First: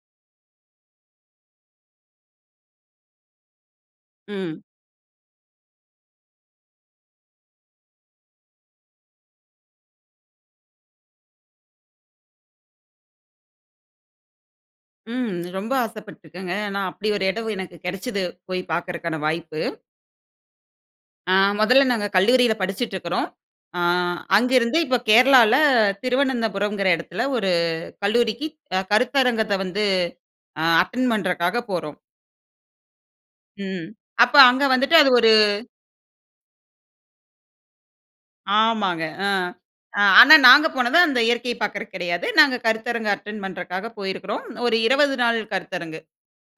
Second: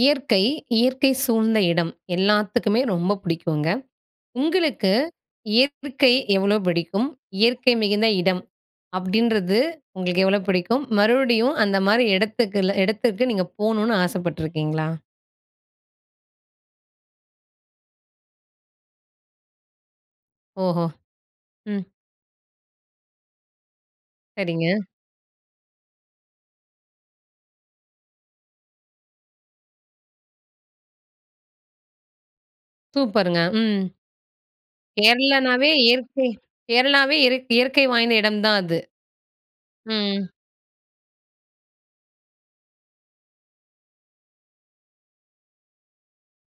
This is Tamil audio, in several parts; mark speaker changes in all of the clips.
Speaker 1: இயற்கை, இயற்கை சூழ்ந்த இடம் எல்லாத்துக்குமே ரொம்ப புடிக்குங்க.
Speaker 2: ம்.
Speaker 1: உங்களுக்கு இயற்றுகை எவ்வளவு பிடிக்கும்? "இயற்கை மிகுந்த இடம்." அப்படின்றது உங்களுக்கு எவ்வளோ புடிக்கும்? மறுவடியும் அந்தமாரி இடத்துக்குல இடத்துக்கு நீங்க போகணுனு ஆசைப்பட்டுருக்கீங்களா?
Speaker 2: ம். ரொம்ப ஆசைப்பட்டுருக்கேங்க. ஏன்னா, அப்படி ஒரு இடம் எனக்கு கெடைச்சது, போய் பார்க்கறக்கான வாய்ப்பு.
Speaker 1: ஓஹோ!
Speaker 2: ஆ முதல்ல
Speaker 1: ம்.
Speaker 2: நாங்க கல்லூரியில படிச்சிட்டு இருக்கிறோம். அ
Speaker 1: சரிங்க.
Speaker 2: அங்கிருந்து இப்ப கேரளால திருவனந்தபுரம்ங்கிற இடத்தில ஒரு கல்லூரிக்கு அ கருத்தரங்கத்த வந்து அ அட்டெண்ட் பண்ணுறக்காக போறோம்.
Speaker 1: சூப்பருங்க. ம்.
Speaker 2: ம். அப்ப அங்க வந்துட்டு அது ஒரு
Speaker 1: கேரளானாவே இயற்கை. கேரளாவே இறக் இயற்கை வாய்ந்த இடம் தான் அது.
Speaker 2: ஆமாங்க. அ
Speaker 1: ம்.
Speaker 2: ஆனா நாங்க போனது அந்த இயற்கைய பார்க்குறக்கு கிடையாது. நாங்க கருத்தரங்க அட்டெண்ட் பண்ணுறக்காக போயிருக்கிறோம். ஒரு 20 நாள் கருத்தரங்கு.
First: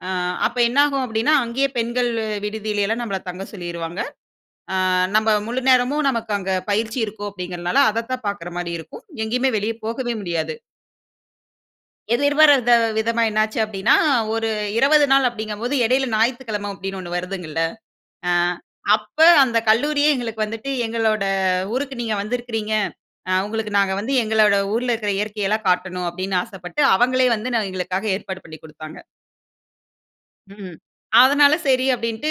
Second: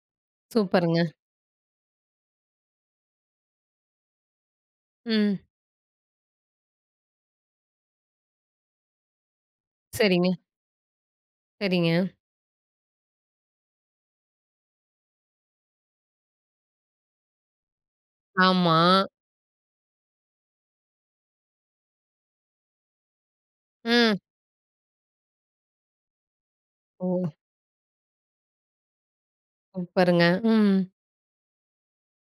Speaker 2: அ அப்ப
Speaker 1: சூப்பருங்க.
Speaker 2: என்னாகும் அப்படீன்னா, அங்கேயே பெண்கள் விடுதியில எல்லாம் நம்பள தங்க சொல்லிருவாங்க. ஆ நம்ப
Speaker 1: ம்.
Speaker 2: முழு நேரமும் நமக்கு அங்க பயிற்சி இருக்கும் அப்படிங்கிறனால, அதைத்தான் பார்க்குறமாரி இருக்கும். எங்கேயுமே வெளியே போகவே
Speaker 1: சரிங்க.
Speaker 2: முடியாது.
Speaker 1: சரிங்க.
Speaker 2: எதிர்பாரத விதமா என்ன ஆச்சு அப்படீன்னா, ஒரு 20 நாள் அப்படிங்கும்போது, இடையில ஞாயித்துக்கிழமை அப்படீன்னு ஒண்ணு வருதுங்கல்ல. அ
Speaker 1: ஆமா.
Speaker 2: அப்ப அந்த கல்லூரியே எங்களுக்கு வந்துட்டு, "எங்களோட ஊருக்கு நீங்க வந்திருக்கிறீங்க, அ உங்களுக்கு நாங்க வந்து
Speaker 1: ம்.
Speaker 2: எங்களோட ஊர்ல இருக்கிற இயற்கை எல்லாம் காட்டணும்." அப்படீன்னு ஆசைப்பட்டு, அவங்களே
Speaker 1: ஓ!
Speaker 2: வந்து என்ன எங்களுக்காக ஏற்பாடு பண்ணி குடுத்தாங்க.
Speaker 1: சூப்பருங்க, ம்.
Speaker 2: ம். அதனால சரி அப்படீன்ட்டு,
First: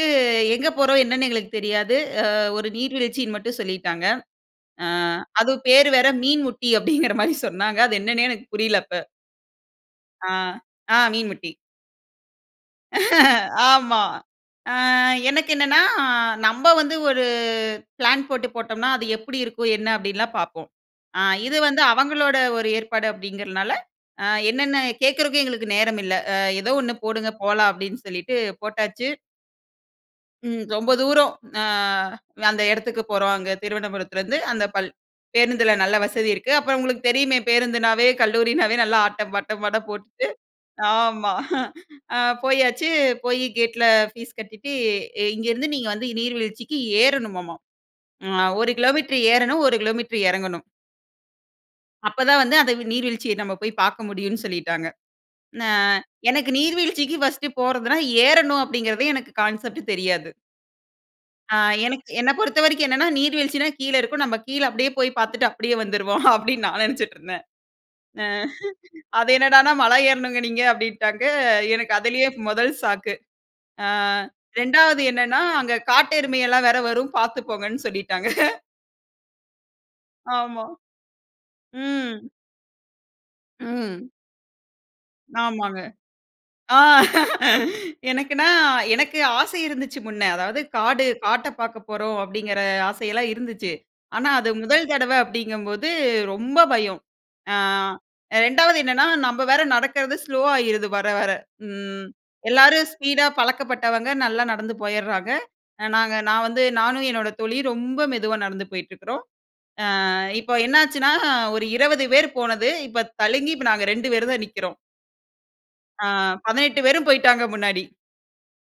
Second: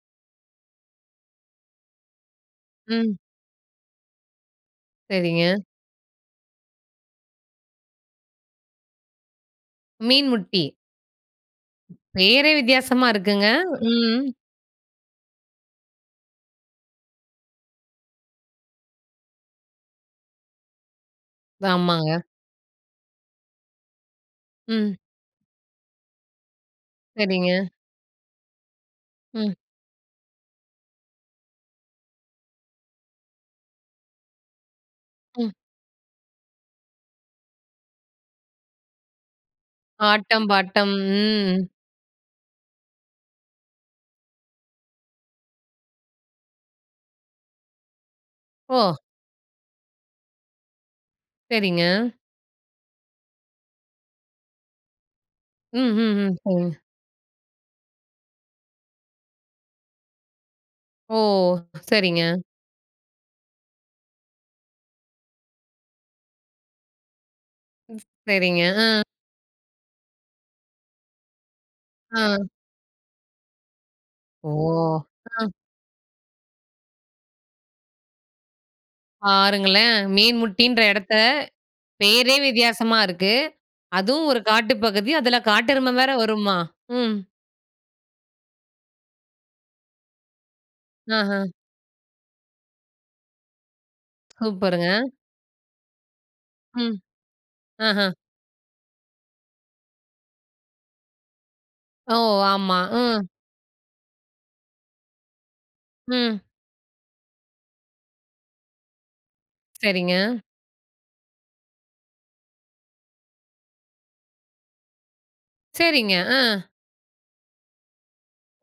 Speaker 2: எங்க போறோம்? என்னன்னு எங்களுக்கு தெரியாது. அ ஒரு
Speaker 1: ம்.
Speaker 2: நீர்வீழ்ச்சின்னு மட்டும் சொல்லிட்டாங்க. அ அதுவும்
Speaker 1: சரிங்க.
Speaker 2: பேரு வேற "மீன்முட்டி" அப்படிங்கிற மாரி சொன்னாங்க. அது என்னன்னே எனக்குப் புரியல அப்ப.
Speaker 1: மீன்
Speaker 2: ஆ.
Speaker 1: முட்டி.
Speaker 2: ஆ மீன் முட்டி.
Speaker 1: பேரே வித்தியாசமா இருக்குங்க.
Speaker 2: ஆமா.
Speaker 1: ம்.
Speaker 2: அ எனக்கு என்னன்னா, நம்ப வந்து ஒரு பிளான் போட்டுப் போட்டோம்னா, "அது எப்படி இருக்கும்? என்ன?" அப்படின்லாம் பார்ப்போம். அ இது வந்து
Speaker 1: ஆமாங்க.
Speaker 2: அவங்களோட ஒரு ஏற்பாடு அப்டிங்கிறதுனால, அ என்னென்ன
Speaker 1: ம்.
Speaker 2: கேக்குறதுக்கும் எங்களுக்கு நேரமில்ல. "அ எதோ ஒண்ணு போடுங்க,
Speaker 1: சரிங்க.
Speaker 2: போலாம்." அப்படீன்னு சொல்லிட்டு போட்டாச்சு.
Speaker 1: ம்.
Speaker 2: ம் ரொம்ப தூரம் அ அந்த எடத்துக்கு போறோம், அங்க திருவனபுரத்துலருந்து. அந்த பள்
Speaker 1: ம்.
Speaker 2: பேருந்துல நல்ல வசதி இருக்கு. அப்பறம் உங்களுக்குத் தெரியுமே பேருந்துனாவே, கல்லூரினாவே நல்ல ஆட்டம் ,பாட்டம், அட போட்டுட்டு,
Speaker 1: ஆட்டம், பாட்டம்,
Speaker 2: ஆமா
Speaker 1: ம்.
Speaker 2: அ போயாச்சு. போயிக் கேட்ல ஃபீஸ் கட்டிட்டு, இங்க இருந்து நீங்க வந்து நீர்வீழ்ச்சிக்கு ஏறணுமாமா. ம். அ 1
Speaker 1: ஓ!
Speaker 2: கிலோமீட்டர் ஏறணும், 1 கிலோமீட்டர் எறங்கணும்.
Speaker 1: சரிங்க.
Speaker 2: அப்பதான் வந்து அந்த நீர்வீழ்ச்சிய நம்மப் போய் பாக்க முடியும்னு சொல்லிட்டாங்க. ந
Speaker 1: ம், ஹ்ம், ஹ்ம்.
Speaker 2: எனக்கு,
Speaker 1: சரிங்க.
Speaker 2: "நீர்வீழ்ச்சிக்கு ஃபர்ஸ்ட் போறதுன்னா, ஏறணும்." அப்படீங்கிறது எனக்கு கான்செப்ட் தெரியாது.
Speaker 1: ஓ!
Speaker 2: ஆ எனக்கு
Speaker 1: சரிங்க.
Speaker 2: என்னை பொறுத்தவரைக்கும் என்னென்னா, "நீர் வீழ்ச்சினா கீழ இருக்கும். நம்ம கீழ அப்படியே போய் பார்த்துட்டு அப்படியே வந்துருவோம்." அப்படின்னு நான் நெனைச்சுட்டு இருந்தேன்.
Speaker 1: சரிங்க. ஆ.
Speaker 2: அது என்னடான்னா, "மலை ஏறணுங்க நீங்க" அப்படின்ட்டாங்க. எனக்கு அதிலயே
Speaker 1: அ.
Speaker 2: 1 ஷாக்கு. ஆ
Speaker 1: ஓ!
Speaker 2: 2வது என்னன்னா,
Speaker 1: அ.
Speaker 2: அங்க காட்டெருமை எல்லாம் வேற வரும், பார்த்து போங்கன்னு சொல்லிட்டாங்க.
Speaker 1: பாருங்களேன். மீன்
Speaker 2: ஆமா.
Speaker 1: முட்டின்ற இடத்தை
Speaker 2: ம்.
Speaker 1: பேரே வித்தியாசமா இருக்கு.
Speaker 2: ம்.
Speaker 1: அதுவும் ஒரு காட்டு பகுதி. அதில
Speaker 2: ஆமாங்க.
Speaker 1: காட்டெருமை வேற வருமா?
Speaker 2: ஆ
Speaker 1: ம்.
Speaker 2: எனக்குனா எனக்கு ஆசை இருந்துச்சு முன்ன. அதாவது, "காடு
Speaker 1: ஆஹா.
Speaker 2: காட்டை பார்க்க போறோம்" அப்படிங்கிற ஆசையெல்லாம் இருந்துச்சு. ஆனா, அது
Speaker 1: சூப்பருங்க.
Speaker 2: முதல் தடவை அப்படிங்கும்போது ரொம்ப
Speaker 1: ம்.
Speaker 2: பயம். அ
Speaker 1: ஆஹா.
Speaker 2: 2வது என்னன்னா நம்ப வேற நடக்கிறது ஸ்லோவாயிருது வர வர. ம்
Speaker 1: ஓ! ஆமா.
Speaker 2: எல்லாரும்
Speaker 1: ம்.
Speaker 2: ஸ்பீடா பழக்கப்பட்டவங்க, நல்லா நடந்து போயர்றாங்க. நாங்க
Speaker 1: ம்.
Speaker 2: நான் வந்து நானும் என்னோட தோழியும் ரொம்ப மெதுவா நடந்து போயிட்டு இருக்கிறோம்.
Speaker 1: சரிங்க.
Speaker 2: அ இப்போ என்னாச்சுன்னா, ஒரு 20 பேர் போனது, இப்ப தழுங்கி இப்ப நாங்க 2 பேர் தான் நிக்கிறோம். ஆ
Speaker 1: சரிங்க. ஆ.
Speaker 2: 18 பேரும் போய்ட்டாங்க முன்னாடி.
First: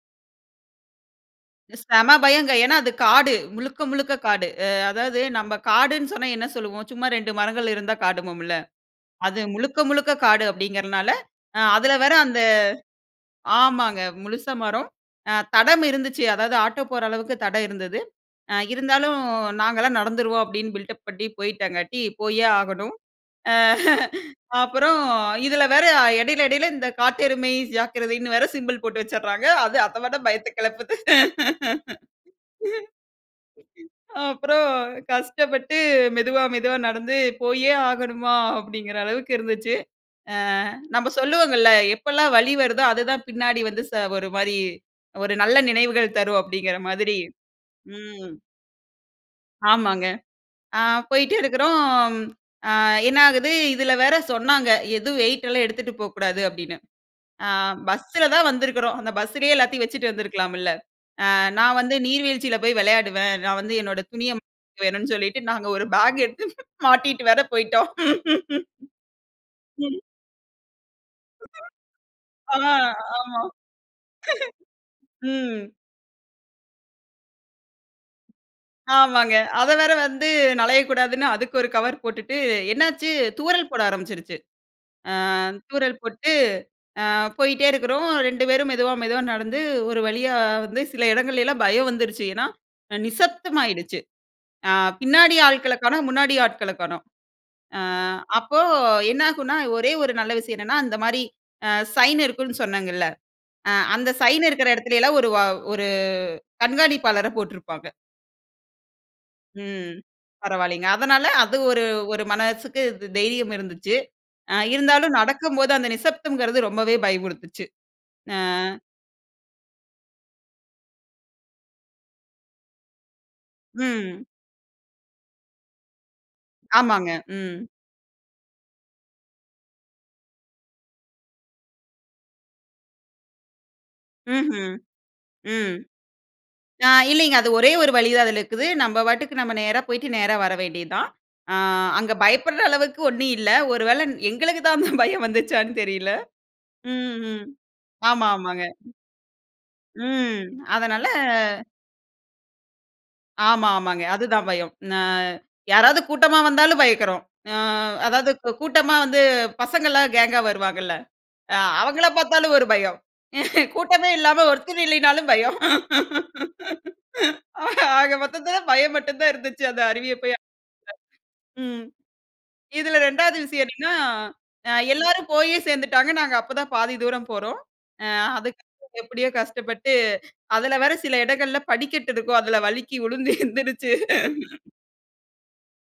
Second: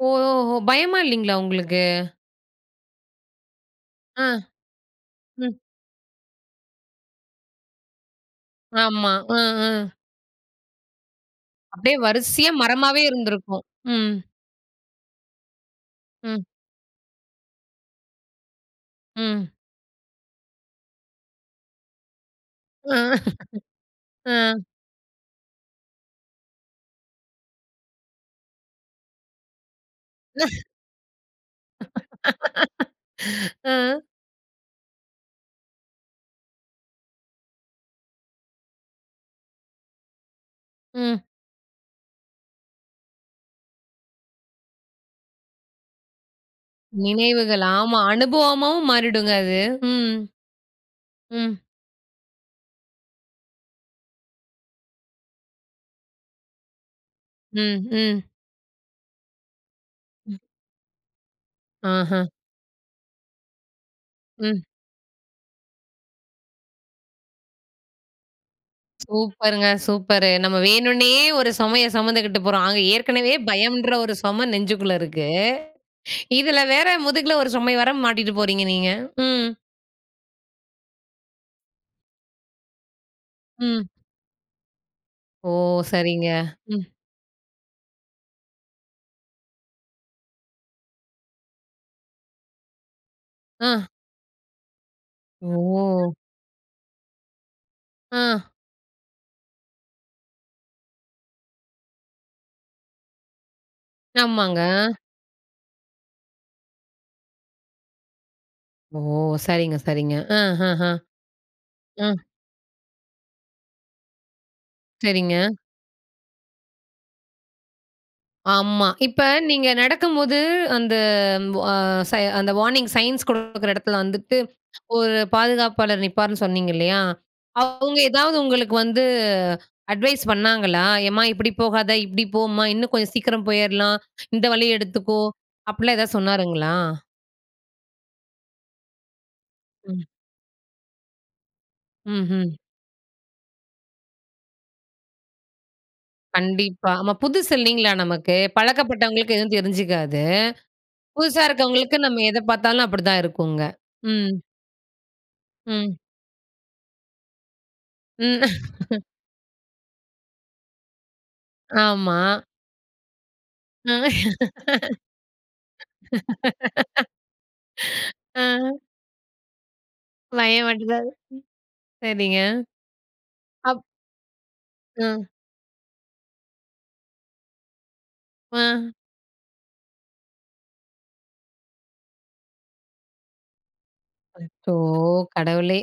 Speaker 1: ஓஓஹோ! பயமா இல்லைங்களா உங்களுக்கு?
Speaker 2: செம பயங்க. ஏன்னா அது காடு, முழுக்க முழுக்க
Speaker 1: ஆ.
Speaker 2: காடு. அ அதாவது நம்ப
Speaker 1: ம்.
Speaker 2: காடுன்னு சொன்னா, என்ன சொல்லுவோம்? சும்மா 2 மரங்கள் இருந்தா காடும்போம்ல.
Speaker 1: ஆமா. அ.
Speaker 2: அது முழுக்க
Speaker 1: அ.
Speaker 2: முழுக்க காடு அப்படிங்கிறதுனால அ அதில
Speaker 1: அப்படியே
Speaker 2: வேற அந்த
Speaker 1: வரிசையா மரமாவே இருந்திருக்கும்.
Speaker 2: ஆமாங்க.
Speaker 1: ம்.
Speaker 2: முழுசா மரம். அ தடம் இருந்துச்சு.
Speaker 1: ம்.
Speaker 2: அதாவது ஆட்டோ போற அளவுக்கு தடம் இருந்தது. "அ இருந்தாலும்
Speaker 1: ம்.
Speaker 2: நாங்கல்லாம் நடந்துருவோம்" அப்படீன்னு பில்டப் பண்ணி போயிட்டாங்கட்டி, போயே ஆகணும். அ
Speaker 1: அ.
Speaker 2: அப்பறம் இதில வேற இடையில இடையில, இந்த காட்டெருமை ஜாக்கிரதைன்னு வேற சிம்பல் போட்டு வச்சர்றாங்க. அது அதை விட பயத்த கெளப்புது.
Speaker 1: அ.
Speaker 2: அப்பறம் கஷ்டப்பட்டு மெதுவா மெதுவா நடந்து, "போயே ஆகணுமா?" அப்படீங்கிற அளவுக்கு இருந்துச்சு. அ நம்ம
Speaker 1: ம்.
Speaker 2: சொல்லுவோங்கள்ள, "எப்பெல்லாம் வலி வருதோ, அது தான் பின்னாடி வந்து ச ஒரு மாரி ஒரு நல்ல நினைவுகள் தரும்." அப்படீங்கிற மாதிரி.
Speaker 1: நினைவுகள், ஆமா.
Speaker 2: ம்.
Speaker 1: அனுபவமாவும் மாறிடுங்க அது.
Speaker 2: ஆமாங்க.
Speaker 1: ம்.
Speaker 2: அ போய்ட்டு
Speaker 1: ம்.
Speaker 2: இருக்கிறோம். அ என்ன ஆகுது இதில வேற சொன்னாங்க, "எதுவும் வெயிட்டலாம் எடுத்துட்டு போக்கூடாது" அப்படீன்னு. அ
Speaker 1: ம், ம்.
Speaker 2: பஸ்ஸல தான் வந்திருக்கிறோம், அந்த பஸ்ஸிலயே எல்லாத்தையும் வச்சுட்டு
Speaker 1: ம்.
Speaker 2: வந்துருக்கலாமில்ல. அ நான் வந்து
Speaker 1: ஆஹ!
Speaker 2: நீர்வீழ்ச்சியில போய் விளையாடுவேன், நான் வந்து என்னோட துணிய [unintelligible]
Speaker 1: ம்.
Speaker 2: வேணும்னு சொல்லிட்டு, நாங்க 1 பேக் எடுத்து மாட்டிட்டு வேற போய்ட்டோம்.
Speaker 1: சூப்பருங்க
Speaker 2: ம்.
Speaker 1: சூப்பரு. நம்ம வேணுன்னே ஒரு சுமையை சுமந்துக்கிட்டு
Speaker 2: ஆ,
Speaker 1: போறோம். அங்கே ஏற்கனவே
Speaker 2: ஆமா.
Speaker 1: பயம்ன்ற ஒரு சுமை நெஞ்சுக்குள்ள இருக்கு.
Speaker 2: ம்.
Speaker 1: இதில வேற, முதுகில ஒரு சுமைய வேற மாட்டிட்டு போறீங்க நீங்க.
Speaker 2: ஆமாங்க.
Speaker 1: ம்.
Speaker 2: அதை வேற வந்து நழையக்கூடாதுன்னு, அதுக்கு 1 கவர் போட்டுட்டு என்னாச்சு தூறல் போட
Speaker 1: ம்.
Speaker 2: ஆரம்பிச்சுருச்சு. அ
Speaker 1: ஓ!
Speaker 2: தூறல்
Speaker 1: சரிங்க,
Speaker 2: போட்டு,
Speaker 1: ம்.
Speaker 2: அ போயிட்டே இருக்கிறோம். 2 பேரும் மெதுவா மெதுவா நடந்து ஒரு வழியா வந்து சில இடங்கள்லலாம் பயம் வந்துருச்சு. ஏன்னா, அ
Speaker 1: அ.
Speaker 2: நிசப்தமாயிடுச்சு. அ பின்னாடி ஆள்களை காணோம்,
Speaker 1: ஓ!
Speaker 2: முன்னாடி ஆட்களை காணோம். அ
Speaker 1: ஆ.
Speaker 2: அப்போ என்னாகும்னா, ஒரே ஒரு நல்ல விஷயம் என்னன்னா அந்த மாரி அ சைன் இருக்குன்னு சொன்னேங்கல்ல, அ அந்த சைன்
Speaker 1: ஆமாங்க.
Speaker 2: இருக்கிற இடத்துலலாம் 1 வ 1 கண்காணிப்பாளரை போட்டிருப்பாங்க.
Speaker 1: ஓ! சரிங்க,
Speaker 2: ம்,
Speaker 1: சரிங்க. அஹஹ,
Speaker 2: பரவாயில்லைங்க. அதனால அது ஒரு
Speaker 1: ம்.
Speaker 2: ஒரு மனசுக்கு த் தைரியம் இருந்துச்சு. அ இருந்தாலும்
Speaker 1: சரிங்க.
Speaker 2: நடக்கும்போது அந்த நிசப்தம்ங்கிறது, ரொம்பவே பயம்புறுத்திச்சு. ஆ.
Speaker 1: ஆமா. இப்ப நீங்க நடக்கும்போது அந்த வ ச அந்த வார்னிங் சயின்ஸ் குடுக்குற இடத்துல
Speaker 2: ம்.
Speaker 1: வந்துட்டு, ஒரு பாதுகாப்பாளர் நிப்பார்ன்னு சொன்னீங்க இல்லையா,
Speaker 2: ஆமாங்க. ம்.
Speaker 1: அவங்க எதாவது உங்களுக்கு வந்து அட்வைஸ் பண்ணாங்களா? எம்மா இப்டி போகாத, இப்டி போம்மா, இன்னும் கொஞ்சம் சீக்கிரம் போயரலாம் இந்த
Speaker 2: ம்ஹ்ம்.
Speaker 1: வழிய எடுத்துக்கோ,
Speaker 2: ம்.
Speaker 1: அப்டிலாம் எதாவது சொன்னாருங்களா?
Speaker 2: அ இல்லிங்க அது ஒரே ஒரு வழி தான் அதில இருக்குது. நம்ப பாட்டுக்கு நம்ம நேரா
Speaker 1: ம்.
Speaker 2: போய்ட்டு நேரா வர வேண்டியது தான். ஆ அங்க
Speaker 1: ம்ஹ்ம்.
Speaker 2: பயப்படுற அளவுக்கு ஒண்ணு இல்ல. ஒரு வேள ன் எங்களுக்கு தான் அந்த பயம் வந்துச்சான்னு தெரியல
Speaker 1: கண்டிப்பா. ஆமா.
Speaker 2: ம்ஹ்ம்.
Speaker 1: புதுசு இல்லைங்களா
Speaker 2: ஆமா,
Speaker 1: நமக்கு.
Speaker 2: ஆமாங்க.
Speaker 1: பழக்கப்பட்டவங்களுக்கு எதுவும் தெரிஞ்சுக்காது.
Speaker 2: ம். அதனால
Speaker 1: புதுசா இருக்கவங்களுக்கு நம்ம எத பார்த்தாலும் அப்டிதான் இருக்குங்க.
Speaker 2: ஆமா, ஆமாங்க.
Speaker 1: ம்.
Speaker 2: அதுதான் பயம். நான்
Speaker 1: ம்.
Speaker 2: யாராவது கூட்டமா வந்தாலும் பயப்படுறோம். அ அதாவது
Speaker 1: ம்..
Speaker 2: கூட்டமா வந்து பசங்கள்லாம் கேங்கா வருவாங்கல்ல, அ அவங்கள
Speaker 1: ஆமா.
Speaker 2: பார்த்தாலும் ஒரு பயம்.
Speaker 1: அ
Speaker 2: கூட்டமே இல்லாமல் ஒருத்தர் இல்லைனாலும் பயம் ஆக மொத்தத்தில
Speaker 1: அ.
Speaker 2: பயம் மட்டும் தான் இருந்துச்சு, அந்த அருவியை அப்பயும்.
Speaker 1: [unintelligible]
Speaker 2: [unintelligible] ம்
Speaker 1: சரிங்க
Speaker 2: இதில ரெண்டாவது விஷயம்
Speaker 1: அப்
Speaker 2: என்னங்க்னா,
Speaker 1: ம்.
Speaker 2: எல்லாரும் போயே சேர்ந்துட்டாங்க. நாங்க அப்போ தான் பாதி தூரம் போறோம். ஆ அதுக்கு
Speaker 1: ஆ.
Speaker 2: எப்டியோ கஷ்டப்பட்டு அதில வேற சில இடங்கள்ல படிக்கட்டு இருக்கும். அதில வழுக்கி விழுந்து எந்திருச்சு
Speaker 1: அச்சோ! கடவுளே,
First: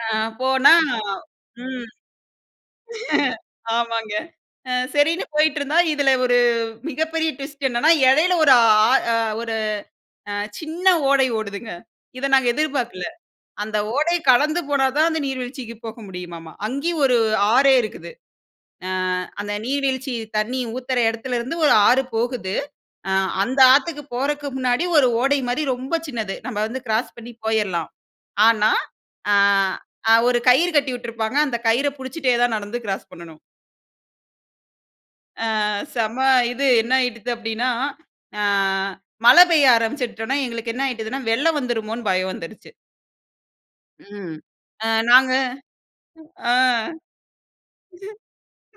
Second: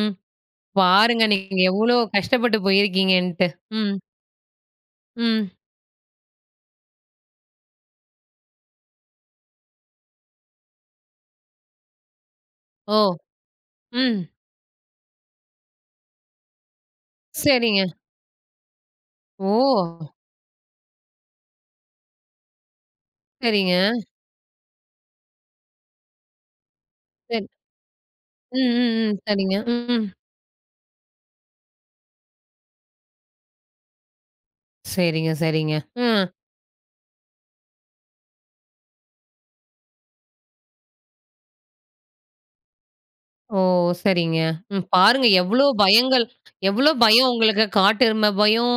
Speaker 2: அ போனா,
Speaker 1: பாருங்க நீங்க
Speaker 2: ம்.
Speaker 1: எவ்வளோ கஷ்டப்பட்டு போயிருக்கீங்கன்ட்டு. ம்.
Speaker 2: ஆமாங்க. அ சரின்னு
Speaker 1: ம்.
Speaker 2: போய்ட்டு இருந்தா, இதில ஒரு மிகப்பெரிய ட்விஸ்ட் என்னன்னா? இடையில ஒரு ஆ ஒரு அ சின்ன ஓடை ஓடுதுங்க. இத நாங்க
Speaker 1: ஓ!
Speaker 2: எதிர்பார்க்கல. அந்த ஓடை
Speaker 1: ம்.
Speaker 2: கடந்து போனா தான், அந்த நீர்வீழ்ச்சிக்கு போக முடியுமாமா. அங்கயும் ஒரு ஆறே
Speaker 1: சரிங்க.
Speaker 2: இருக்குது. ஆ அந்த
Speaker 1: ஓ!
Speaker 2: நீர்வீழ்ச்சி தண்ணீ ஊத்தற இடத்தில இருந்து ஒரு ஆறு போகுது. ஆ அந்த
Speaker 1: சரிங்க.
Speaker 2: ஆத்துக்கு போறக்கு முன்னாடி ஒரு ஓடை மாரி ரொம்ப சின்னது. நம்ப வந்து கிராஸ் பண்ணி
Speaker 1: சரி.
Speaker 2: போய்ரலாம். ஆனா
Speaker 1: ம், ம், ம்.
Speaker 2: ஆ,
Speaker 1: சரிங்க. ம், ம்.
Speaker 2: அ ஒரு கயிறு கட்டி விட்டுருப்பாங்க. அந்த கயிற புடிச்சிட்டே தான் நடந்து கிராஸ் பண்ணணும்.
Speaker 1: சரிங்க
Speaker 2: அ
Speaker 1: சரிங்க.
Speaker 2: செம
Speaker 1: ம்.
Speaker 2: இது என்னாயிடுது அப்படின்னா, அ மழை பெய்ய ஆரம்பிச்சுட்டோன எங்களுக்கு என்ன ஆயிட்டுதுன்னா வெள்ளம் வந்துருமோன்னு பயம் வந்துடுச்சு.
Speaker 1: ஓ!
Speaker 2: ம்.
Speaker 1: சரிங்க. ம்,
Speaker 2: அ
Speaker 1: பாருங்க
Speaker 2: நாங்க
Speaker 1: எவ்ளோ பயங்கள்,
Speaker 2: ஆ.
Speaker 1: எவ்ளோ பயம் உங்களுக்கு! காட்டெருமை பயம்,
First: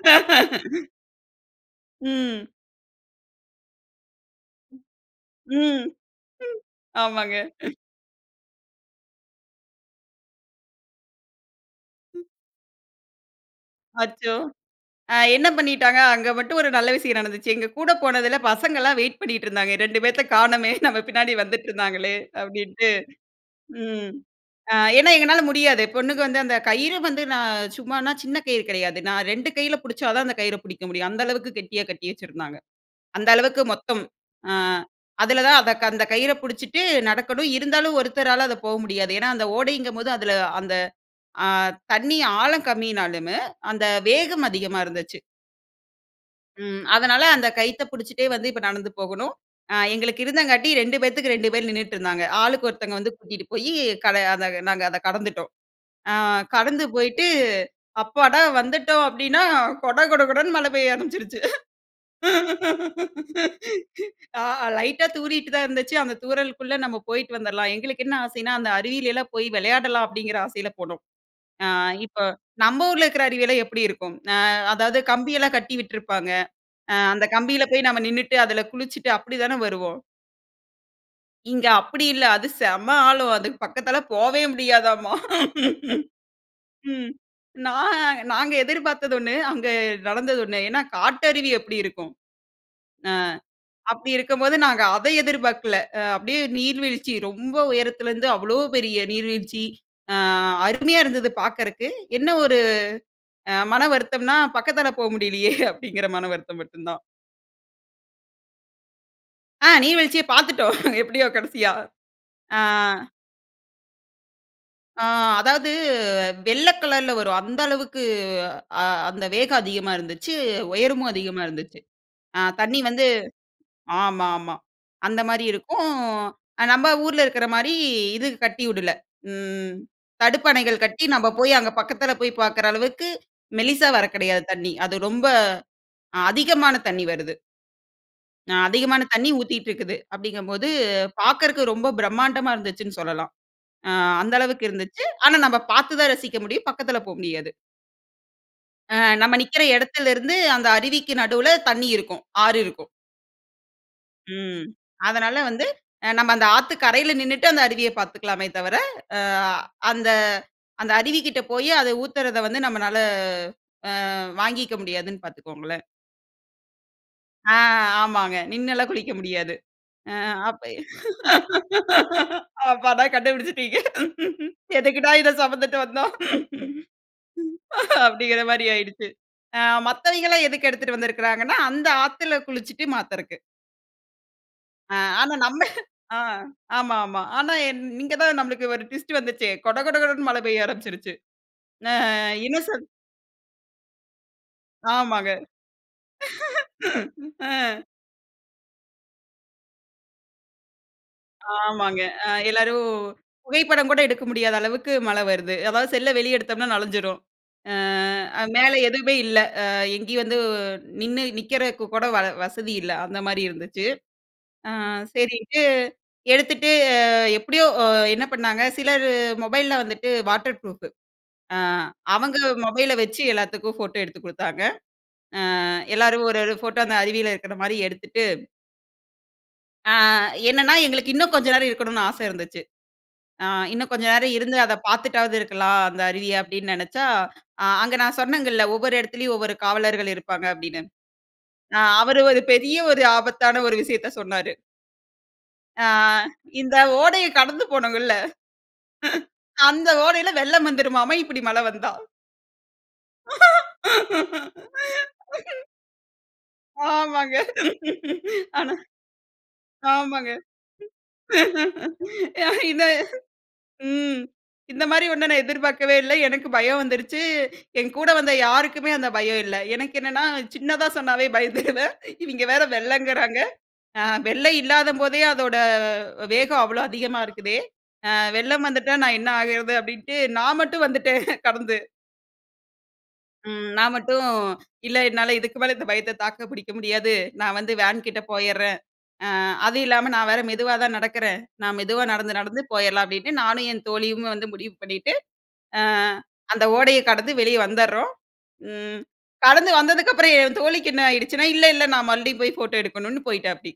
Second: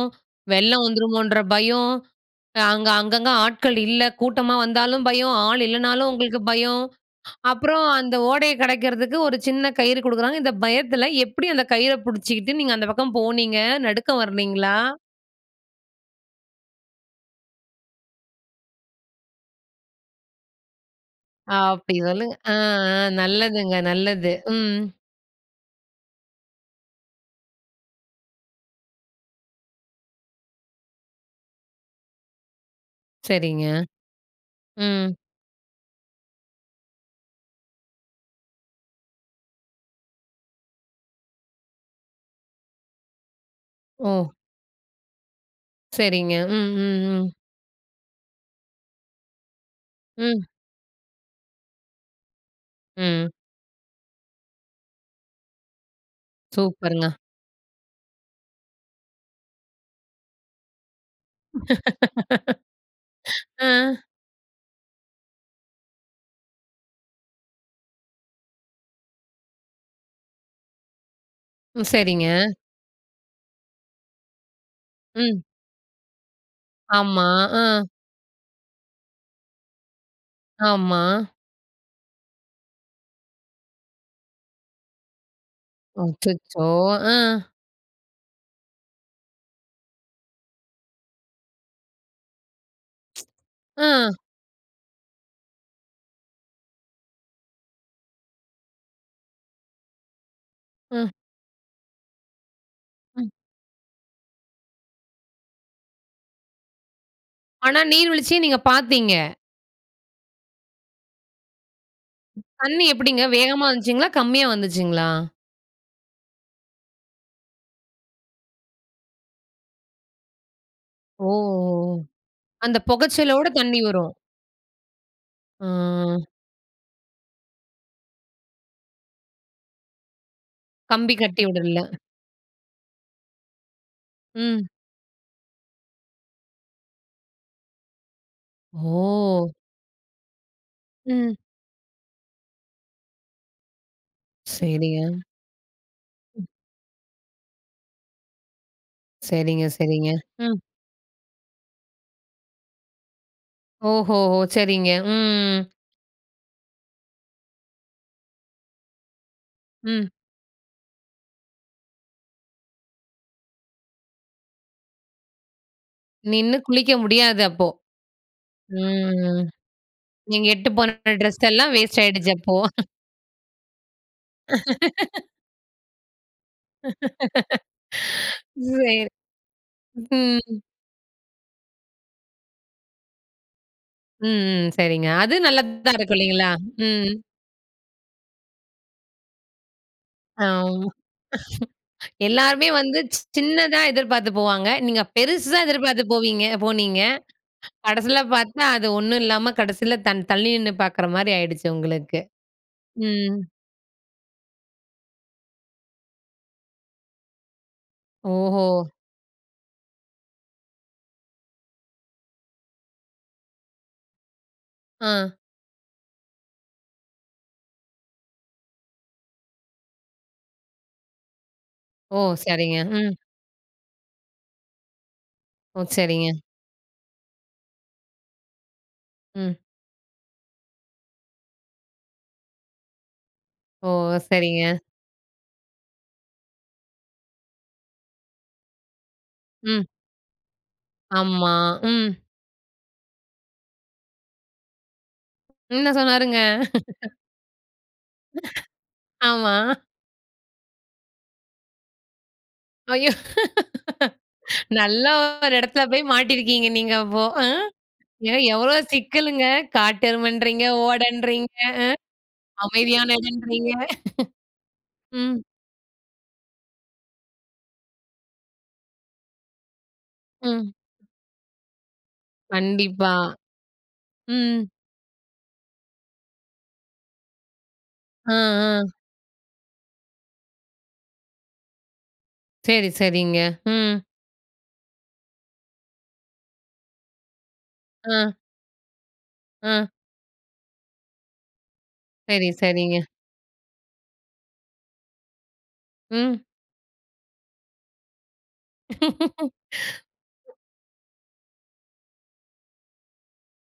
Speaker 1: வெள்ளம் வந்துருமோன்ற பயம்,
Speaker 2: ம்.
Speaker 1: அ அங்க அங்கங்க ஆட்கள் இல்ல கூட்டமா
Speaker 2: ம்.
Speaker 1: வந்தாலும் பயம்.
Speaker 2: ம்.
Speaker 1: ஆளு இல்லனாலும் உங்களுக்கு பயம்.
Speaker 2: ஆமாங்க
Speaker 1: அப்புறம் அந்த ஓடைய கடக்கிறதுக்கு ஒரு சின்ன கயிறு குடுக்குறாங்க. இந்த பயத்தில எப்படி அந்த கயிற புடிச்சிக்கிட்டு நீங்க அந்த பக்கம் போனிங்க? நடுக்கம்
Speaker 2: அச்சோ!
Speaker 1: வர்லைங்களா?
Speaker 2: அ என்ன பண்ணிட்டாங்க. அங்க மட்டும் ஒரு நல்ல விசயம் நடந்துச்சு. எங்க கூட போனதுல பசங்கலாம் வெயிட் பண்ணிட்ருந்தாங்க. "ரெண்டு 2 பேத்த காணமே நம்ம பின்னாடி
Speaker 1: அப்டி
Speaker 2: வந்துட்ருந்தாங்களே"
Speaker 1: சொல்லுங்க. ஆ
Speaker 2: அப்டின்ட்டு
Speaker 1: ஆ. நல்லதுங்க
Speaker 2: ம்.
Speaker 1: நல்லது.
Speaker 2: அ
Speaker 1: ம்.
Speaker 2: ஏன்னா எங்கனால முடியாது. பொண்ணுக வந்து அந்த கயிறு வந்து நான் சும்மானா சின்ன கயிறு கிடையாது. நான் 2 கையில புடிச்சா தான் அந்த கயிற புடிக்க முடியும். அந்த அளவுக்கு கெட்டியா கட்டி வச்சிருந்தாங்க. அந்த அளவுக்கு
Speaker 1: சரிங்க,
Speaker 2: மொத்தம். ஆ,
Speaker 1: ம்.
Speaker 2: அதில தான் அத அந்தக் கயிற புடிச்சிட்டு நடக்கணும். இருந்தாலும் ஒருத்தரால அது போ முடியாது. ஏன்னா அந்த ஓடைங்கம்போது அதில அந்த அ தண்ணீ ஆழம் கம்மினாலுமே, அந்த
Speaker 1: ஓ!
Speaker 2: வேகம் அதிகமா இருந்துச்சு.
Speaker 1: சரிங்க. ம்.
Speaker 2: ம்.
Speaker 1: ம்.
Speaker 2: அதனால
Speaker 1: ம்.
Speaker 2: அந்த கயித்த பிடிச்சிட்டே வந்து, இப்ப நடந்து போகணும். அ எங்களுக்கு
Speaker 1: ம்.
Speaker 2: இருந்தங்காட்டி 2 பேத்துக்கு 2 பேர் நின்னுட்டு இருந்தாங்க. ஆளுக்கு ஒருத்தங்க வந்து
Speaker 1: ம்.
Speaker 2: கூட்டிட்டு போயி, கட அத நாங்க அதை கடந்துட்டோம். ஆ கடந்து
Speaker 1: சூப்பருங்க.
Speaker 2: போயிட்டு, அப்பாடா! வந்துவிட்டோம் அப்பிடின்னா, கொட கொட கொடன்னு மழை பெய்ய ஆரம்பிச்சுருச்சு.
Speaker 1: ஆ.
Speaker 2: ஆ லைட்டா தூறிட்டு தான் இருந்துச்சு. அந்த தூறலுக்குள்ள நம்ம போயிட்டு வந்திர்லாம். எங்களுக்கு என்ன ஆசையின்னா, அந்த அருவியிலல்லாம் போய் விளையாடலாம் அப்பிடிங்கிற ஆசையில போனோம். ஆ
Speaker 1: ம்,
Speaker 2: இப்ப
Speaker 1: சரிங்க.
Speaker 2: நம்ம ஊர்ல இருக்கிற அருவி எல்லாம் எப்பிடி இருக்கும்? ஆ அதாவது
Speaker 1: ம்.
Speaker 2: கம்பியெல்லாம் கட்டி விட்டுருப்பாங்க. அ அந்த
Speaker 1: ஆமா.
Speaker 2: கம்பியில
Speaker 1: ஆ.
Speaker 2: போய் நம்ம நின்னுட்டு அதில குளிச்சுட்டு அப்பிடி தான வருவோம்.
Speaker 1: ஆமா.
Speaker 2: இங்க அப்பிடி இல்ல. அது செம்ம ஆழம். அதுக்கு பக்கத்தில போவே முடியாதாம்மா!
Speaker 1: அச்சச்சோ!
Speaker 2: ம்.
Speaker 1: ஆ.
Speaker 2: நான் நாங்க எதிர்பார்த்தது ஒண்ணு. அங்க நடந்தது ஒன்ணு. ஏன்னா, காட்டருவி எப்பிடி இருக்கும? ஆ
Speaker 1: ஆ.
Speaker 2: அப்பிடி இருக்கும்போது, நாங்க அதை எதிர்பார்க்கல. அ அப்பிடியே நீர்வீழ்ச்சி ரொம்ப உயரத்தில இருந்து அவ்வளோ பெரிய நீர்வீழ்ச்சி, ஆ அருமையா
Speaker 1: ம்.
Speaker 2: இருந்தது பாக்குறதுக்கு என்ன ஒரு
Speaker 1: ம்.
Speaker 2: அ மன வருத்தம்ன்னா, பக்கத்தில போ முடியல்லயே! அப்பிடிங்கிற மனவருத்தம் மட்டும் தான்.
Speaker 1: ஆனா, நீர் வீழ்ச்சிய நீங்க பார்த்தீங்க!
Speaker 2: ஆ நீர் வீழ்ச்சிய பார்த்துட்டோம். எப்படியோ கடைசியா. ஆ.
Speaker 1: தண்ணி எப்படிங்க, வேகமா வந்துச்சுங்களா? கம்மியா
Speaker 2: ஆ
Speaker 1: வந்துச்சுங்களா?
Speaker 2: அதாவது வெள்ள கலர்ல வரும். அந்த அளவுக்கு அ அந்த வேகம் அதிகமா இருந்துச்சு, உயரமும்
Speaker 1: ஓ!
Speaker 2: அதிகமா இருந்துச்சு. அ
Speaker 1: அந்த
Speaker 2: தண்ணி வந்து
Speaker 1: புகைச்சலோட தண்ணி வரும்.
Speaker 2: ஆமா, ஆமா. அந்தமாரி இருக்கும்.
Speaker 1: ஆ.
Speaker 2: அ நம்ப ஊர்ல இருக்குறமாரி, இது கட்டி வுடல. ம் தடுப்பணைகள் கட்டி
Speaker 1: கம்பி
Speaker 2: நம்ம
Speaker 1: கட்டி
Speaker 2: போய் அங்க
Speaker 1: விடல.
Speaker 2: பக்கத்தில போய் பார்க்குற அளவுக்கு, மெல்லிசா வர கெடையாது
Speaker 1: ம்.
Speaker 2: தண்ணி. அது ரொம்ப அதிகமான தண்ணி வருது. ஆ அதிகமான தண்ணி
Speaker 1: ஓ!
Speaker 2: ஊத்திட்டு இருக்குது. அப்படீங்கம்போது,
Speaker 1: ம்.
Speaker 2: பார்க்கறக்கு ரொம்ப பிரமாண்டமா இருந்துச்சுன்னு சொல்லலாம். ஆ அந்த அளவுக்கு இருந்துச்சு.
Speaker 1: சரிங்க.
Speaker 2: ஆனா நம்ம பார்த்து தான் ரசிக்க
Speaker 1: ம்.
Speaker 2: முடியும். பக்கத்தில போ முடியாது. அ நம்ம நிக்கிற
Speaker 1: சரிங்க சரிங்க.
Speaker 2: இடத்திலருந்து
Speaker 1: ம்.
Speaker 2: அந்த அருவிக்கு நடுவுல தண்ணி இருக்கும். ஆறு இருக்கும்.
Speaker 1: ஓஹோஹோ!
Speaker 2: ம்.
Speaker 1: சரிங்க,
Speaker 2: அதனால
Speaker 1: ம்.
Speaker 2: வந்து அ நம்ம அந்த ஆத்துக் கரையில நின்னுட்டு அந்த அருவிய பார்த்துக்கலாமே தவிர, அ
Speaker 1: ம்.
Speaker 2: அந்த அந்த அருவிகிட்ட போயி அத ஊத்துறத வந்து, நம்மனால அ வாங்கிக்க முடியாதுன்னு பார்த்துக்கோங்களேன்!
Speaker 1: நின்னு குளிக்க முடியாது
Speaker 2: ஆ
Speaker 1: அப்போ.
Speaker 2: ஆமாங்க. நின்னல்லாம் குளிக்க
Speaker 1: ம்.
Speaker 2: முடியாது. அ
Speaker 1: நீங்க
Speaker 2: அப்ப
Speaker 1: எடுததுட்டுப்போன டிரெஸ் எல்லாம் வேஸ்ட்டாயிடுச்சு அப்போ.
Speaker 2: அப்பாடா! கண்டுபுடுச்சீட்டீங்க. "எதுக்குடா இத சுமந்துட்டு வந்தோம்?" அப்படீங்கிற மாரி
Speaker 1: சரி.
Speaker 2: ஆயிடுச்சு. ஆ மத்தவைங்கெல்லாம் எதுக்கு எடுத்துட்டு வந்திருக்காங்கன்னா, அந்த ஆத்துல குளிச்சுட்டு மாத்துறக்கு.
Speaker 1: ம், ம்.
Speaker 2: அ
Speaker 1: சரிங்க. அது
Speaker 2: ஆனா. நம்ம.
Speaker 1: நல்லது தான் இருக்கும்.
Speaker 2: ஆ.
Speaker 1: இல்லைங்களா?
Speaker 2: ஆமா.
Speaker 1: ம்.
Speaker 2: ஆமா. ஆனா என் இங்க தான் நமக்கு ஒரு ட்விஸ்ட் வந்துச்சே. கொட கொட கொடனு மழை பெய்ய
Speaker 1: அவ்
Speaker 2: ஆரம்பிச்சுடுச்சு. ஆ.
Speaker 1: எல்லாருமே
Speaker 2: இன்னோசென்ட்.
Speaker 1: வந்து சி சின்னதா எதிர்பார்த்து போவாங்க. நீங்க
Speaker 2: ஆமாங்க.
Speaker 1: பெருசா எதிர்பார்த்து போவீங்க போனீங்க.
Speaker 2: ஆ.
Speaker 1: கடைசில பார்த்தா அது ஒண்ணும் இல்லாம கடைசியில தன் தள்ளி நின்னு பார்க்குற மாரி ஆயிடுச்சு
Speaker 2: ஆமாங்க.
Speaker 1: உங்களுக்கு.
Speaker 2: ஆ. எல்லாரும்
Speaker 1: ம்.
Speaker 2: புகைப்படம் கூட எடுக்க முடியாத அளவுக்கு மழை வருது. அதாவது செல்ல வெளியே எடுத்தோம்னா நனைஞ்சிடும் அ
Speaker 1: ஓஹோ!
Speaker 2: மேல எதுவுமே இல்ல. அ எங்கேயும் வந்து நின்னு நிற்கிறதுக்கு கூட வல வசதி இல்ல. அந்த மாரி இருந்துச்சு. ஆ
Speaker 1: ஆ.
Speaker 2: சரின்ட்டு எடுத்துட்டு எப்படியோ, என்ன பண்ணாங்க சிலர் மொபைல்ல வந்துட்டு வாட்டர் ப்ரூஃபு. ஆ
Speaker 1: ஓ!
Speaker 2: அவங்க
Speaker 1: சரிங்க.
Speaker 2: மொபைல
Speaker 1: ம்.
Speaker 2: வச்சு எல்லாத்துக்கும் ஃபோட்டோ எடுத்துக் குடுத்தாங்க. ஆ
Speaker 1: ஓ!
Speaker 2: எல்லாரும்
Speaker 1: சரிங்க.
Speaker 2: ஒரு ஒரு ஃபோட்டோ அந்த அருவியில இருக்கிற மாரி எடுத்துட்டு.
Speaker 1: ம்.
Speaker 2: ஆ என்னென்னா எங்களுக்கு இன்னும் கொஞ்சம் நேரம் இருக்கணும்னு ஆசை இருந்துச்சு. ஆ
Speaker 1: ஓ!
Speaker 2: இன்னும் கொஞ்சம் நேரம் இருந்து அத
Speaker 1: சரிங்க.
Speaker 2: பார்த்துட்டாவது இருக்கலாம் அந்த அருவிய, அப்படின்னு நினைச்சா, அ அங்க நான் சொன்னேங்கல்ல ஒவ்வொரு இடத்திலேயும் ஒவ்வொரு
Speaker 1: ம்.
Speaker 2: காவலர்கள் இருப்பாங்க அப்படின்னு.
Speaker 1: ஆமா,
Speaker 2: ஆ.
Speaker 1: ம்.
Speaker 2: அவரு ஒரு பெரிய ஒரு ஆபத்தான ஒரு விஷயத்த சொன்னாரு. ஆ
Speaker 1: என்ன சொன்னாருங்க?
Speaker 2: இந்த ஓடைய கடந்து போனோங்கல்ல.
Speaker 1: ஆமா.
Speaker 2: அந்த ஓடைல வெள்ளம் வந்துவிடுமாமா இப்டி மழ வந்தா.
Speaker 1: ஐய்யோ! நல்லா ஒரு எடத்துல போய் மாட்டிருக்கீங்க நீங்க அப்போ
Speaker 2: ஆமாங்க,
Speaker 1: அ. எ
Speaker 2: ஆனா.
Speaker 1: எவ்ளோ சிக்கலுங்க?
Speaker 2: ஆமாங்க.
Speaker 1: காட்டெருமைன்றிங்க, ஓடன்றிங்க,
Speaker 2: இந்த
Speaker 1: அமைதியான எடம்ன்றிங்க.
Speaker 2: ம் இந்தமாரி ஒன்ன
Speaker 1: ம்.
Speaker 2: நான் எதிர்பார்க்கவே இல்ல. எனக்கு பயம் வந்துருச்சு, என் கூட வந்த யாருக்குமே அந்தப் பயம் இல்ல. எனக்கு என்னன்னா,
Speaker 1: ம்.
Speaker 2: சின்னதா சொன்னாவே பயந்துருவேன். இவங்க வேற
Speaker 1: கண்டிப்பா.
Speaker 2: வெள்ளங்கிறாங்க. அ வெள்ள
Speaker 1: ம்.
Speaker 2: இல்லாதம்போதே அதோட வேகம் அவ்ளோ அதிகமா இருக்குதே, அ
Speaker 1: ஆ
Speaker 2: வெள்ளம்
Speaker 1: ஆ.
Speaker 2: வந்துட்டா நான் என்ன ஆகுறது அப்டின்டு நான் மட்டும் வந்துட்டேன் கடந்து.
Speaker 1: சரி சரிங்க.
Speaker 2: ம் நான்
Speaker 1: ம்.
Speaker 2: மட்டும் இல்ல "என்னால இதுக்கு மேல இந்த பயத்த தாக்க முடியாது, நான் வந்து வேன்கிட்ட
Speaker 1: ஆ.
Speaker 2: போயிறேன்." அ அதுவும்
Speaker 1: ஆ.
Speaker 2: இல்லாம நான் வேற மெதுவாதான் நடக்குறேன், நான் மெதுவா நடந்து
Speaker 1: சரி
Speaker 2: நடந்து போயிர்லாம்
Speaker 1: சரிங்க.
Speaker 2: அப்டின்னு நானும் என் தோழியும் வந்து முடிவு பண்ணிட்டு, அ
Speaker 1: ம்.
Speaker 2: அந்த ஓடைய கடந்து வெளியே வந்தர்றோம். ம் கடந்து வந்ததுக்கப்புறம் என் தோழிக்கு என்ன ஆயிடுச்சுன்னா, "இல்ல இல்ல நான் மறுபடியும் போய் போட்டோ எடுக்கணும்னு" போயிட்டாப்டி.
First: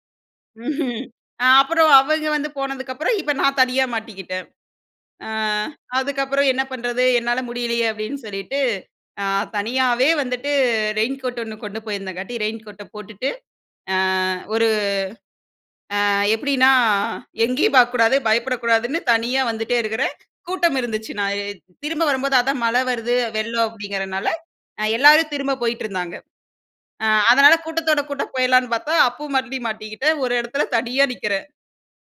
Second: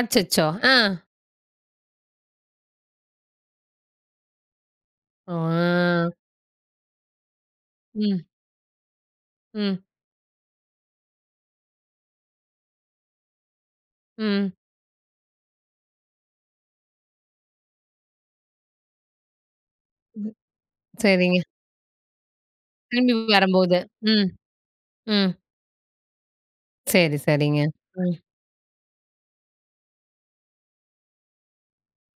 Speaker 1: அச்சச்சோ!
Speaker 2: ம்.
Speaker 1: ஆ.
Speaker 2: அ அப்புறம் அவங்க வந்து போனதுக்கப்புறம், இப்ப நான் தனியா மாட்டிக்கிட்டேன். அ
Speaker 1: ஆ
Speaker 2: அதுக்கப்புறம் "என்ன பண்றது? என்னால முடியலையே"
Speaker 1: ம்.
Speaker 2: அப்டின்னு சொல்லிட்டு அ
Speaker 1: ம்.
Speaker 2: தனியாவே வந்துட்டு ரெயின்கோட் 1 கொண்டு போயிருந்தங்காட்டி ரெயின்கோட்ட போட்டுட்டு, அ
Speaker 1: ம்.
Speaker 2: ஒரு அ எப்டின்னா எங்கேயும் பாக்கக்கூடாது, பயப்படக்கூடாதுன்னு தனியா வந்துட்டே இருக்கிறேன்.
Speaker 1: ம்.
Speaker 2: கூட்டம் இருந்துச்சு. நான்
Speaker 1: சரிங்க.
Speaker 2: எ திரும்ப வரும்போது அதான் மழ
Speaker 1: திரும்பி
Speaker 2: வருது வெள்ளம்
Speaker 1: வரும்போது
Speaker 2: அப்படிங்கிறதுனால
Speaker 1: ம்
Speaker 2: அ எல்லாரும்
Speaker 1: ம்.
Speaker 2: திரும்ப போயிட்டு இருந்தாங்க. அ
Speaker 1: சரி
Speaker 2: அதனால
Speaker 1: சரிங்க.
Speaker 2: கூட்டத்தோட
Speaker 1: ம்.
Speaker 2: கூட்ட போயிரலாம்னு பாத்தா, அப்பவும் மறுபடி மாட்டிக்கிட்டேன். ஒரு எடத்துல தனியா நிக்கிறேன்.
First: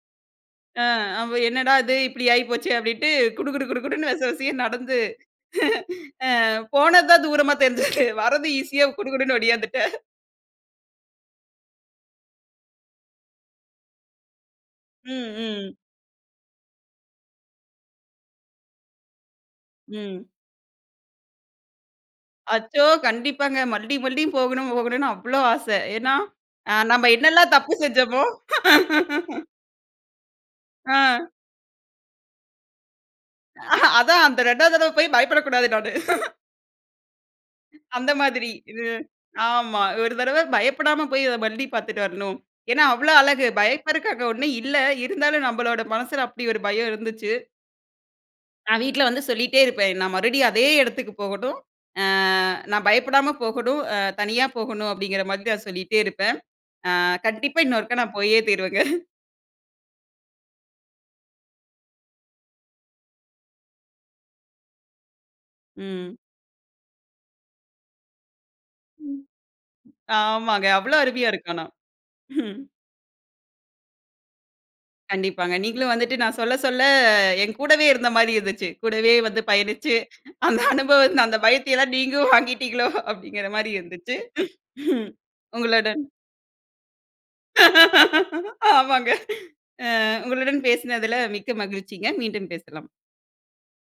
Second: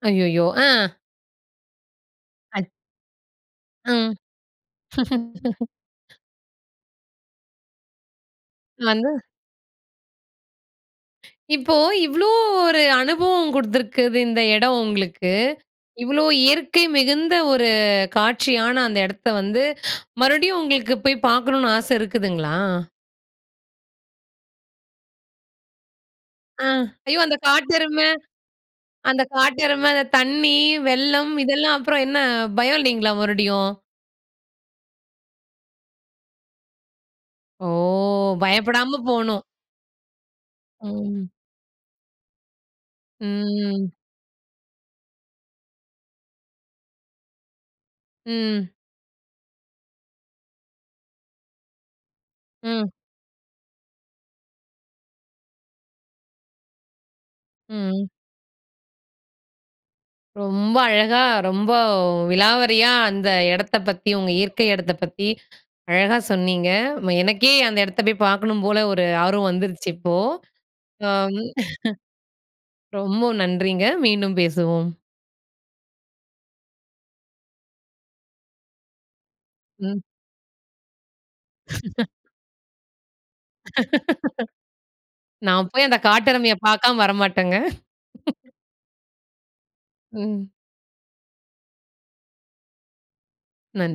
Speaker 1: ஐய்யய்யோ! ஆ.
Speaker 2: அ அவ என்னடா இது இப்படி
Speaker 1: அத்
Speaker 2: ஆயிப்போச்சே அப்படின்ட்டு குடு குடுன்னு
Speaker 1: ம்.
Speaker 2: விச விசையா நடந்து, ஆ போனது தான் தூரமா தெரிஞ்சது. வர்றது ஈசியா
Speaker 1: நானு
Speaker 2: குடு குடுன்னு ஓடியாந்துட்டேன்.
Speaker 1: இப்போ இவ்ளோ ஒரு அனுபவம் கொடுத்துருக்குது இந்த இடம் உங்களுக்கு,
Speaker 2: ம், ம்.
Speaker 1: இவ்ளோ இயற்கை மிகுந்த ஒரு காட்சியான அந்த இடத்த வந்து
Speaker 2: ம்.
Speaker 1: மறுபடியும் உங்களுக்கு போய் பார்க்கணும்னு, ஆசை இருக்குதுங்களா?
Speaker 2: அச்சோ! கண்டிப்பாங்க. மறுபடியும் மறுபடியும் போகணும் போகணும்னு அவ்வளவு ஆசை. ஏன்னா,
Speaker 1: ஆ.
Speaker 2: அ நம்ம
Speaker 1: ஐயோ! அந்த
Speaker 2: என்னலாம் தப்பு
Speaker 1: காட்டெருமை
Speaker 2: செஞ்சமோ
Speaker 1: அந்த காட்டெருமை அந்த தண்ணி
Speaker 2: ஆ.
Speaker 1: வெள்ளம் இதெல்லாம் அப்புறம் என்ன பயம் இல்லைங்களா? மறுபடியும்.
Speaker 2: அ அதான் அந்த 2வது தடவை போய் பயப்படக்கூடாது நானு.
Speaker 1: ஓ!
Speaker 2: அந்த மாதிரி, இது
Speaker 1: பயப்படாம போணும்.
Speaker 2: ஆமா ஒரு தடவை பயப்படாம போயி
Speaker 1: ம்.
Speaker 2: அதை மறுபடியு பார்த்துட்டு வரணும். ஏன்னா அவ்வளோ அழகு
Speaker 1: ம்.
Speaker 2: பயப்பதற்கா ஒன்னும் இல்ல. இருந்தாலும் நம்முடைய மனசுல அப்படி ஒரு பயம் இருந்துச்சு.
Speaker 1: ம்.
Speaker 2: நான் வீட்ல வந்து சொல்லிட்டே இருப்பேன். நான் மறுபடியும் அதே இடத்துக்கு போகணும். அ நான்
Speaker 1: ம்.
Speaker 2: பயப்படாம போகணும் அ தனியா போகணும். அப்படிங்கிற மாரி நான் சொல்லிட்டே இருப்பேன். அ கண்டிப்பா இன்னொருக்கா
Speaker 1: ம்.
Speaker 2: நான் போயே தீருவேங்க.
Speaker 1: ரொம்ப அழகா ரொம்ப விலாவரையா அந்த இடத்த பத்தி உங்க இயற்கை இடத்தை பத்தி,
Speaker 2: ம்.
Speaker 1: அழகா சொன்னீங்க. எனக்கே அந்த இடத்த போய் பார்க்கணும் போல, ஒரு
Speaker 2: ம்.
Speaker 1: ஆர்வம் வந்துருச்சு இப்போ.
Speaker 2: ஆமாங்க. அவ்வளோஅருவியா இருக்க ஆனா.
Speaker 1: ரொம்ப நன்றின்ங்க. மீண்டும் பேசுவோம்.
Speaker 2: கண்டிப்பாங்க. நீங்களும் வந்துட்டு நான் சொல்ல சொல்ல என் கூடவே இருந்த மாரி இருந்துச்சு. கூடவே வந்து பயணிச்சி
Speaker 1: ம்.
Speaker 2: அந்த அனுபவம் அந்த பயத்தை எல்லாம் நீங்களும் வாங்கிட்டீங்களோ அப்படிங்கிற மாரி இருந்துச்சு.
Speaker 1: நான் போய் அந்த
Speaker 2: உங்களுடன்
Speaker 1: காட்டெருமைய பார்க்காம வரமாட்டேங்க.
Speaker 2: ஆமாங்க. அ
Speaker 1: ம்.
Speaker 2: உங்களுடன் பேசினதுல மிக்க மகிழ்ச்சிங்க. மீண்டும் பேசலாம்.
Speaker 1: நன்